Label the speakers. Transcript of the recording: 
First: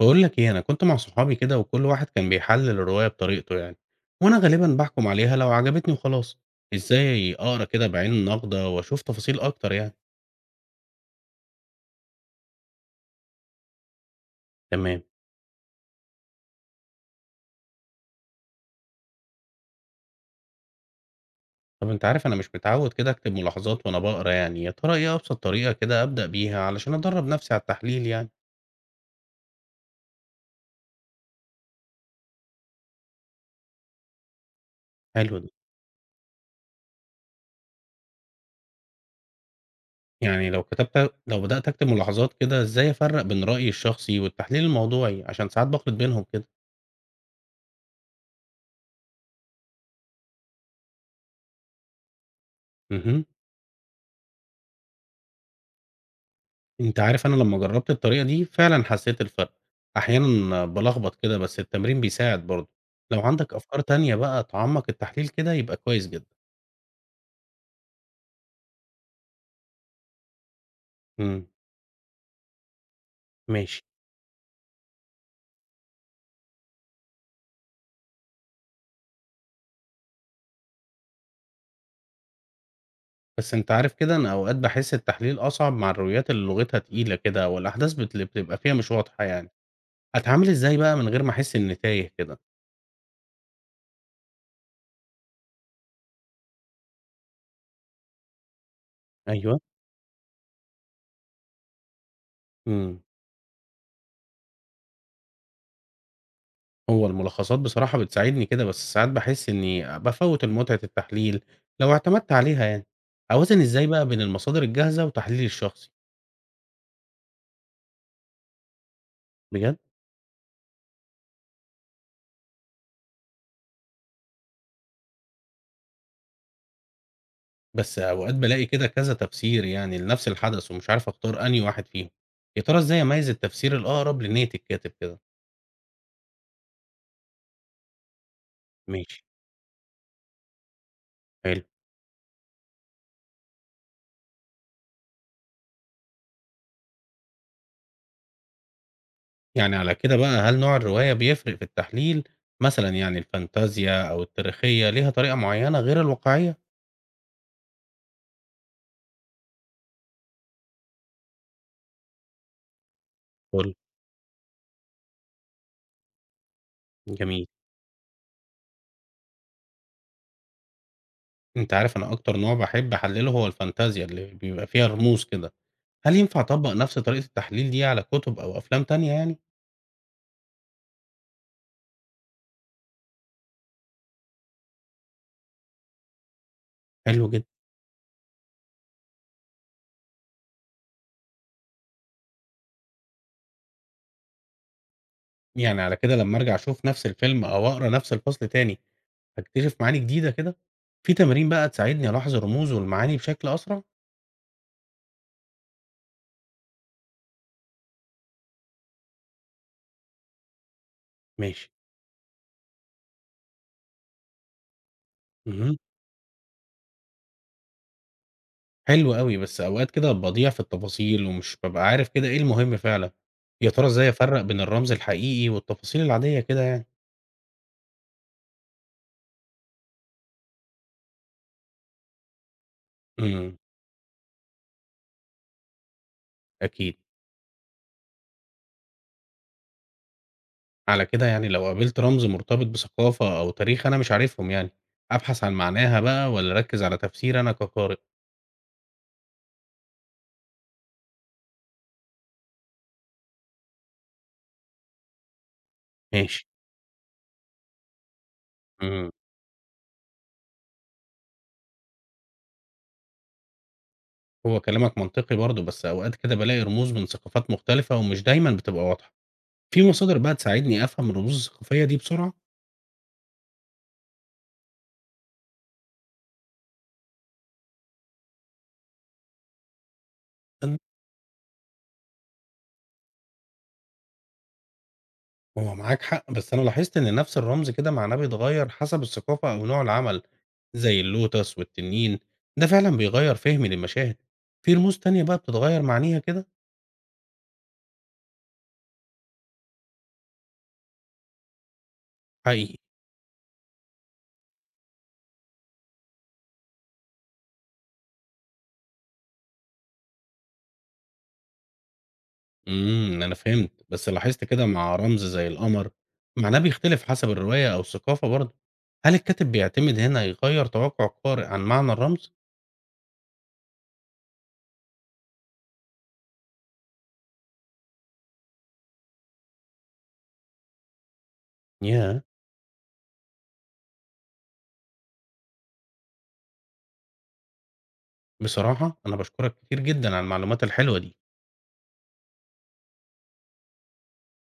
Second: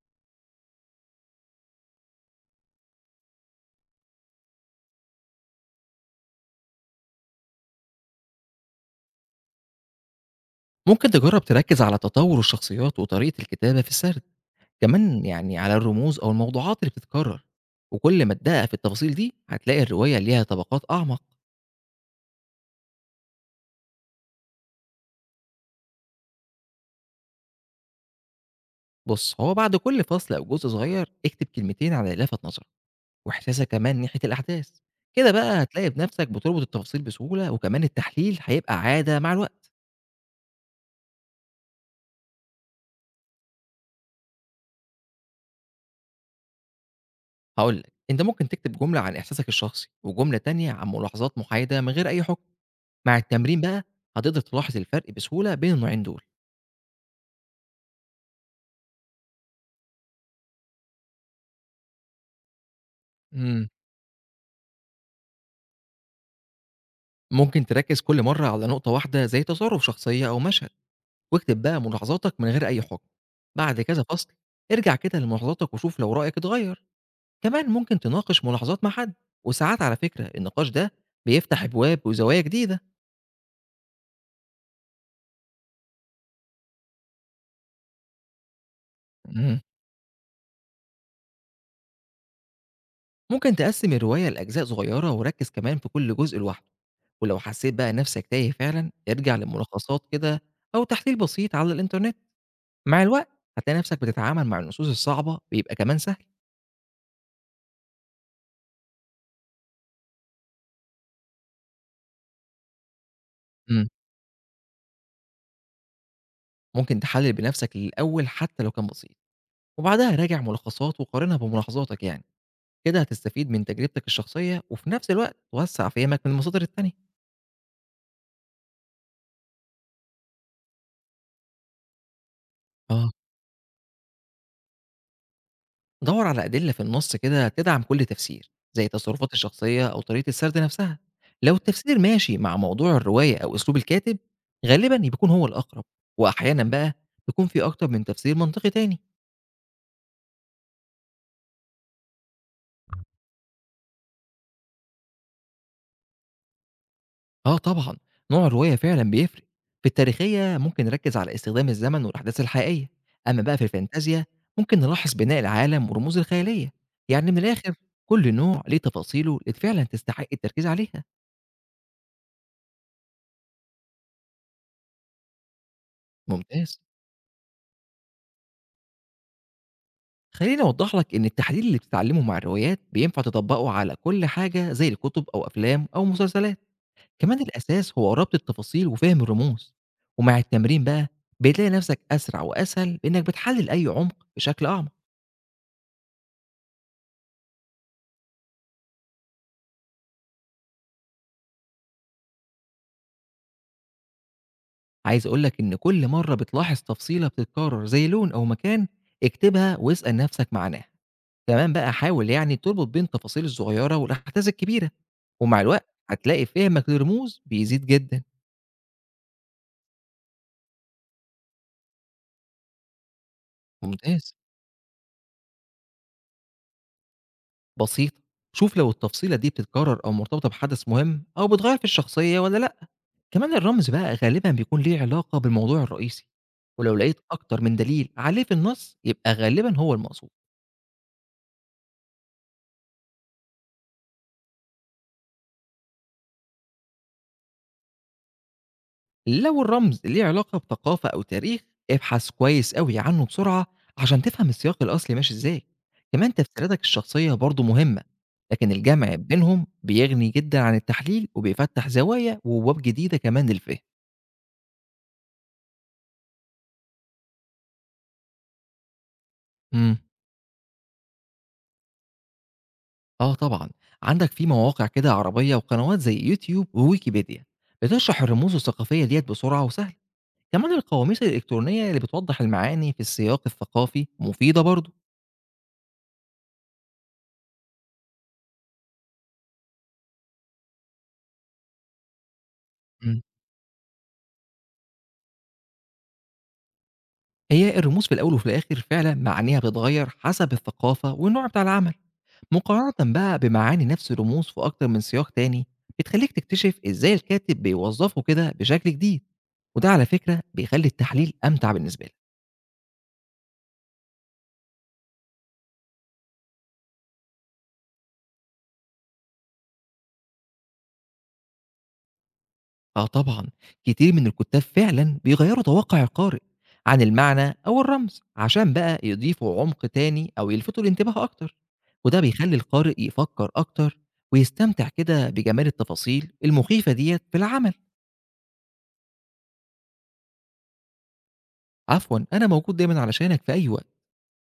Speaker 1: باقول لك إيه، أنا كنت مع صحابي كده وكل واحد كان بيحلل الرواية بطريقته يعني، وأنا غالبًا باحكم عليها لو عجبتني وخلاص، إزاي أقرا كده بعين ناقدة وأشوف تفاصيل أكتر يعني؟
Speaker 2: ممكن تجرب تركز على تطور الشخصيات وطريقة الكتابة في السرد،
Speaker 1: تمام،
Speaker 2: كمان يعني على الرموز أو الموضوعات اللي بتتكرر. وكل ما تدقق في التفاصيل دي هتلاقي الرواية ليها طبقات أعمق.
Speaker 1: طب أنت عارف أنا مش متعود كده أكتب ملاحظات وأنا باقرا يعني، يا ترى إيه أبسط طريقة كده أبدأ بيها علشان أدرب نفسي على التحليل يعني؟
Speaker 2: بص، هو بعد كل فصل أو جزء صغير اكتب كلمتين على اللي لفت نظرك وإحساسك كمان ناحية الأحداث. كده
Speaker 1: حلو ده،
Speaker 2: بقى هتلاقي بنفسك بتربط التفاصيل بسهولة، وكمان التحليل هيبقى عادة مع الوقت.
Speaker 1: يعني لو كتبت لو بدأت أكتب ملاحظات كده إزاي أفرق بين رأيي الشخصي والتحليل الموضوعي عشان ساعات باخلط بينهم كده؟
Speaker 2: هقولك أنت ممكن تكتب جملة عن إحساسك الشخصي وجملة تانية عن ملاحظات محايدة من غير أي حكم. مع
Speaker 1: اهم.
Speaker 2: التمرين بقى هتقدر تلاحظ الفرق بسهولة بين النوعين دول.
Speaker 1: أنت عارف أنا لمّا جرّبت الطريقة دي فعلًا حسّيت الفرق، أحيانًا بالخبط كده بس التمرين بيساعد برضه، لو عندك
Speaker 2: مم.
Speaker 1: أفكار تانية بقى تعمّق التحليل كده يبقى كويس جدًا.
Speaker 2: ممكن تركز كل مرة على نقطة واحدة زي تصرف شخصية أو مشهد،
Speaker 1: إمم،
Speaker 2: واكتب بقى ملاحظاتك من غير أي حكم.
Speaker 1: ماشي،
Speaker 2: بعد كذا فصل ارجع كده لملاحظاتك وشوف لو رأيك اتغير. كمان ممكن تناقش ملاحظات مع حد، وساعات على فكرة النقاش ده بيفتح أبواب وزوايا جديدة.
Speaker 1: بس أنت عارف كده أنا أوقات باحس التحليل أصعب مع الروايات اللي لغتها تقيلة كده أو الأحداث اللي بتبقى فيها مش واضحة يعني،
Speaker 2: مم.
Speaker 1: أتعامل إزاي بقى من غير ما أحس إنّي تايه كده؟
Speaker 2: ممكن تقسم الرواية لأجزاء صغيرة وركز كمان في كل جزء لوحده. ولو حسيت بقى نفسك تايه فعلا ارجع
Speaker 1: أيوه،
Speaker 2: لملخصات كده، أو تحليل بسيط على الإنترنت.
Speaker 1: إمم.
Speaker 2: مع الوقت هتلاقي نفسك بتتعامل مع النصوص الصعبة بيبقى كمان سهل.
Speaker 1: هو الملخصات بصراحة بتساعدني كده بس ساعات باحس إني بافوّت متعة التحليل لو اعتمدت عليها يعني، أوازن إزاي
Speaker 2: مم.
Speaker 1: بقى بين المصادر الجاهزة وتحليلي الشخصي؟
Speaker 2: ممكن تحلل بنفسك الأول حتى لو كان بسيط،
Speaker 1: بجد؟
Speaker 2: وبعدها راجع ملخصات وقارنها بملاحظاتك يعني. كده هتستفيد من تجربتك الشخصية وفي نفس الوقت توسع فهمك من المصادر التانية.
Speaker 1: بس أوقات بالاقي كده كذا تفسير يعني لنفس الحدث ومش عارف أختار أنهي واحد فيهم، يا ترى إزاي
Speaker 2: اه،
Speaker 1: أميّز التفسير الأقرب لنية الكاتب كده؟
Speaker 2: دور على أدلة في النص كده تدعم كل تفسير زي
Speaker 1: ماشي،
Speaker 2: التصرفات الشخصية أو طريقة السرد نفسها. لو
Speaker 1: حلو،
Speaker 2: التفسير ماشي مع موضوع الرواية أو أسلوب الكاتب غالبا بيكون هو الأقرب، وأحيانا بقى بيكون في أكتر من تفسير منطقي تاني.
Speaker 1: يعني على كده بقى هل نوع الرواية بيفرق في التحليل؟ مثلًا يعني الفانتازيا أو التاريخية ليها طريقة معيّنة غير الواقعية؟
Speaker 2: آه طبعًا، نوع الرواية فعلًا بيفرق، في التاريخية ممكن نركّز على استخدام الزمن والأحداث الحقيقية، أمّا بقى في
Speaker 1: قُل لي.
Speaker 2: الفانتازيا ممكن نلاحظ بناء العالم ورموز الخيالية، يعني من
Speaker 1: جميل.
Speaker 2: الآخر كل نوع ليه تفاصيله اللي فعلًا تستحق التركيز عليها.
Speaker 1: أنت عارف أنا أكتر نوع باحب أحلّله هو الفانتازيا اللي بيبقى فيها رموز كده، هل ينفع أطبّق
Speaker 2: ممتاز.
Speaker 1: نفس طريقة التحليل دي على كُتب أو أفلام تانية يعني؟
Speaker 2: خلّيني أوضّح لك إن التحليل اللي بتتعلمه مع الروايات بينفع تطبّقه على كل حاجة زي الكتب أو أفلام أو مسلسلات.
Speaker 1: حلو
Speaker 2: كمان
Speaker 1: جدًا،
Speaker 2: الأساس هو ربط التفاصيل وفهم الرموز، ومع التمرين بقى بتلاقي نفسك أسرع وأسهل لإنك بتحلّل أي عمق بشكل أعمق.
Speaker 1: يعني على كده لمّا أرجع أشوف نفس الفيلم أو أقرا نفس الفصل تاني، هاكتشف معاني جديدة كده؟ في تمارين بقى تساعدني ألاحظ الرموز والمعاني بشكل أسرع؟
Speaker 2: عايز أقول لك إن كل مرة بتلاحظ تفصيلة بتتكرر زي لون أو مكان اكتبها واسأل نفسك معناها.
Speaker 1: ماشي،
Speaker 2: كمان بقى حاول يعني تربط بين التفاصيل الصغيرة والأحداث الكبيرة، ومع
Speaker 1: اهم،
Speaker 2: الوقت هتلاقي فهمك للرموز بيزيد جدا.
Speaker 1: حلو أوي، بس أوقات كده باضيع في التفاصيل ومش بابقى عارف كده إيه المهم فعلًا، يا ترى إزاي
Speaker 2: ممتاز.
Speaker 1: أفرّق بين الرمز الحقيقي والتفاصيل العادية كده يعني؟
Speaker 2: بسيطة، شوف لو التفصيلة دي بتتكرر أو مرتبطة بحدث مهم أو بتغير في الشخصية ولا لأ. كمان
Speaker 1: إمم،
Speaker 2: الرمز بقى غالبا بيكون ليه علاقة بالموضوع الرئيسي، ولو
Speaker 1: أكيد.
Speaker 2: لقيت أكتر من دليل عليه في النص يبقى غالبا هو المقصود.
Speaker 1: على كده يعني لو قابلت رمز مرتبط بثقافة أو تاريخ أنا مش عارفهم يعني أبحث عن معناها بقى ولا أركز على تفسير أنا كقارئ؟
Speaker 2: لو الرمز ليه علاقة بثقافة أو تاريخ ابحث كويس قوي عنه بسرعة عشان تفهم السياق الأصلي ماشي إزاي. كمان
Speaker 1: ماشي
Speaker 2: تفسيراتك الشخصية برضو مهمة، لكن
Speaker 1: مم.
Speaker 2: الجمع بينهم بيغني جدا عن التحليل وبيفتح زوايا وابواب جديدة كمان للفهم.
Speaker 1: هو كلامك منطقي برضه بس أوقات كده بلاقي رموز من ثقافات مختلفة ومش دايما بتبقى واضحة في
Speaker 2: امم
Speaker 1: مصادر بقى تساعدني أفهم الرموز الثقافية دي بسرعة؟
Speaker 2: آه طبعا، عندك في مواقع كده عربية وقنوات زي يوتيوب وويكيبيديا بتشرح الرموز الثقافية ديت بسرعة وسهل. كمان
Speaker 1: أن-
Speaker 2: القواميس الإلكترونية اللي بتوضح المعاني في السياق الثقافي مفيدة برضو.
Speaker 1: هو معاك حق بس أنا لاحظت إن نفس الرمز كده معناه بيتغير حسب الثقافة أو نوع العمل زي اللوتس والتنين ده فعلا بيغير فهمي للمشاهد في رموز تانية بقى بتتغير معانيها كده؟
Speaker 2: هي الرموز في الأول وفي الآخر فعلًا معانيها بتتغيّر حسب الثقافة والنوع بتاع العمل،
Speaker 1: حقيقي
Speaker 2: مقارنة بقى بمعاني نفس الرموز في أكتر من سياق تاني، بتخلّيك تكتشف إزاي الكاتب بيوظّفه كده بشكل جديد، وده على فكرة بيخلّي التحليل أمتع بالنسبة لك.
Speaker 1: إمم، أنا فهمت، بس لاحظت كده مع رمز زي القمر معناه بيختلف حسب الرواية أو الثقافة برضه، هل الكاتب بيعتمد هنا يغيّر توقع القارئ عن معنى الرمز؟
Speaker 2: آه طبعًا، كتير من الكتاب فعلًا بيغيّروا توقّع القارئ عن المعنى أو الرمز، عشان بقى يضيفوا عمق تاني أو يلفتوا الانتباه أكتر، وده
Speaker 1: ياه!
Speaker 2: بيخلّي القارئ يفكّر أكتر ويستمتع كده بجمال التفاصيل المخيفة ديّة في العمل.
Speaker 1: بصراحة أنا باشكرك كتير جدًا على المعلومات الحلوة دي.
Speaker 2: عفوًا، أنا موجود دايمًا علشانك في أي وقت.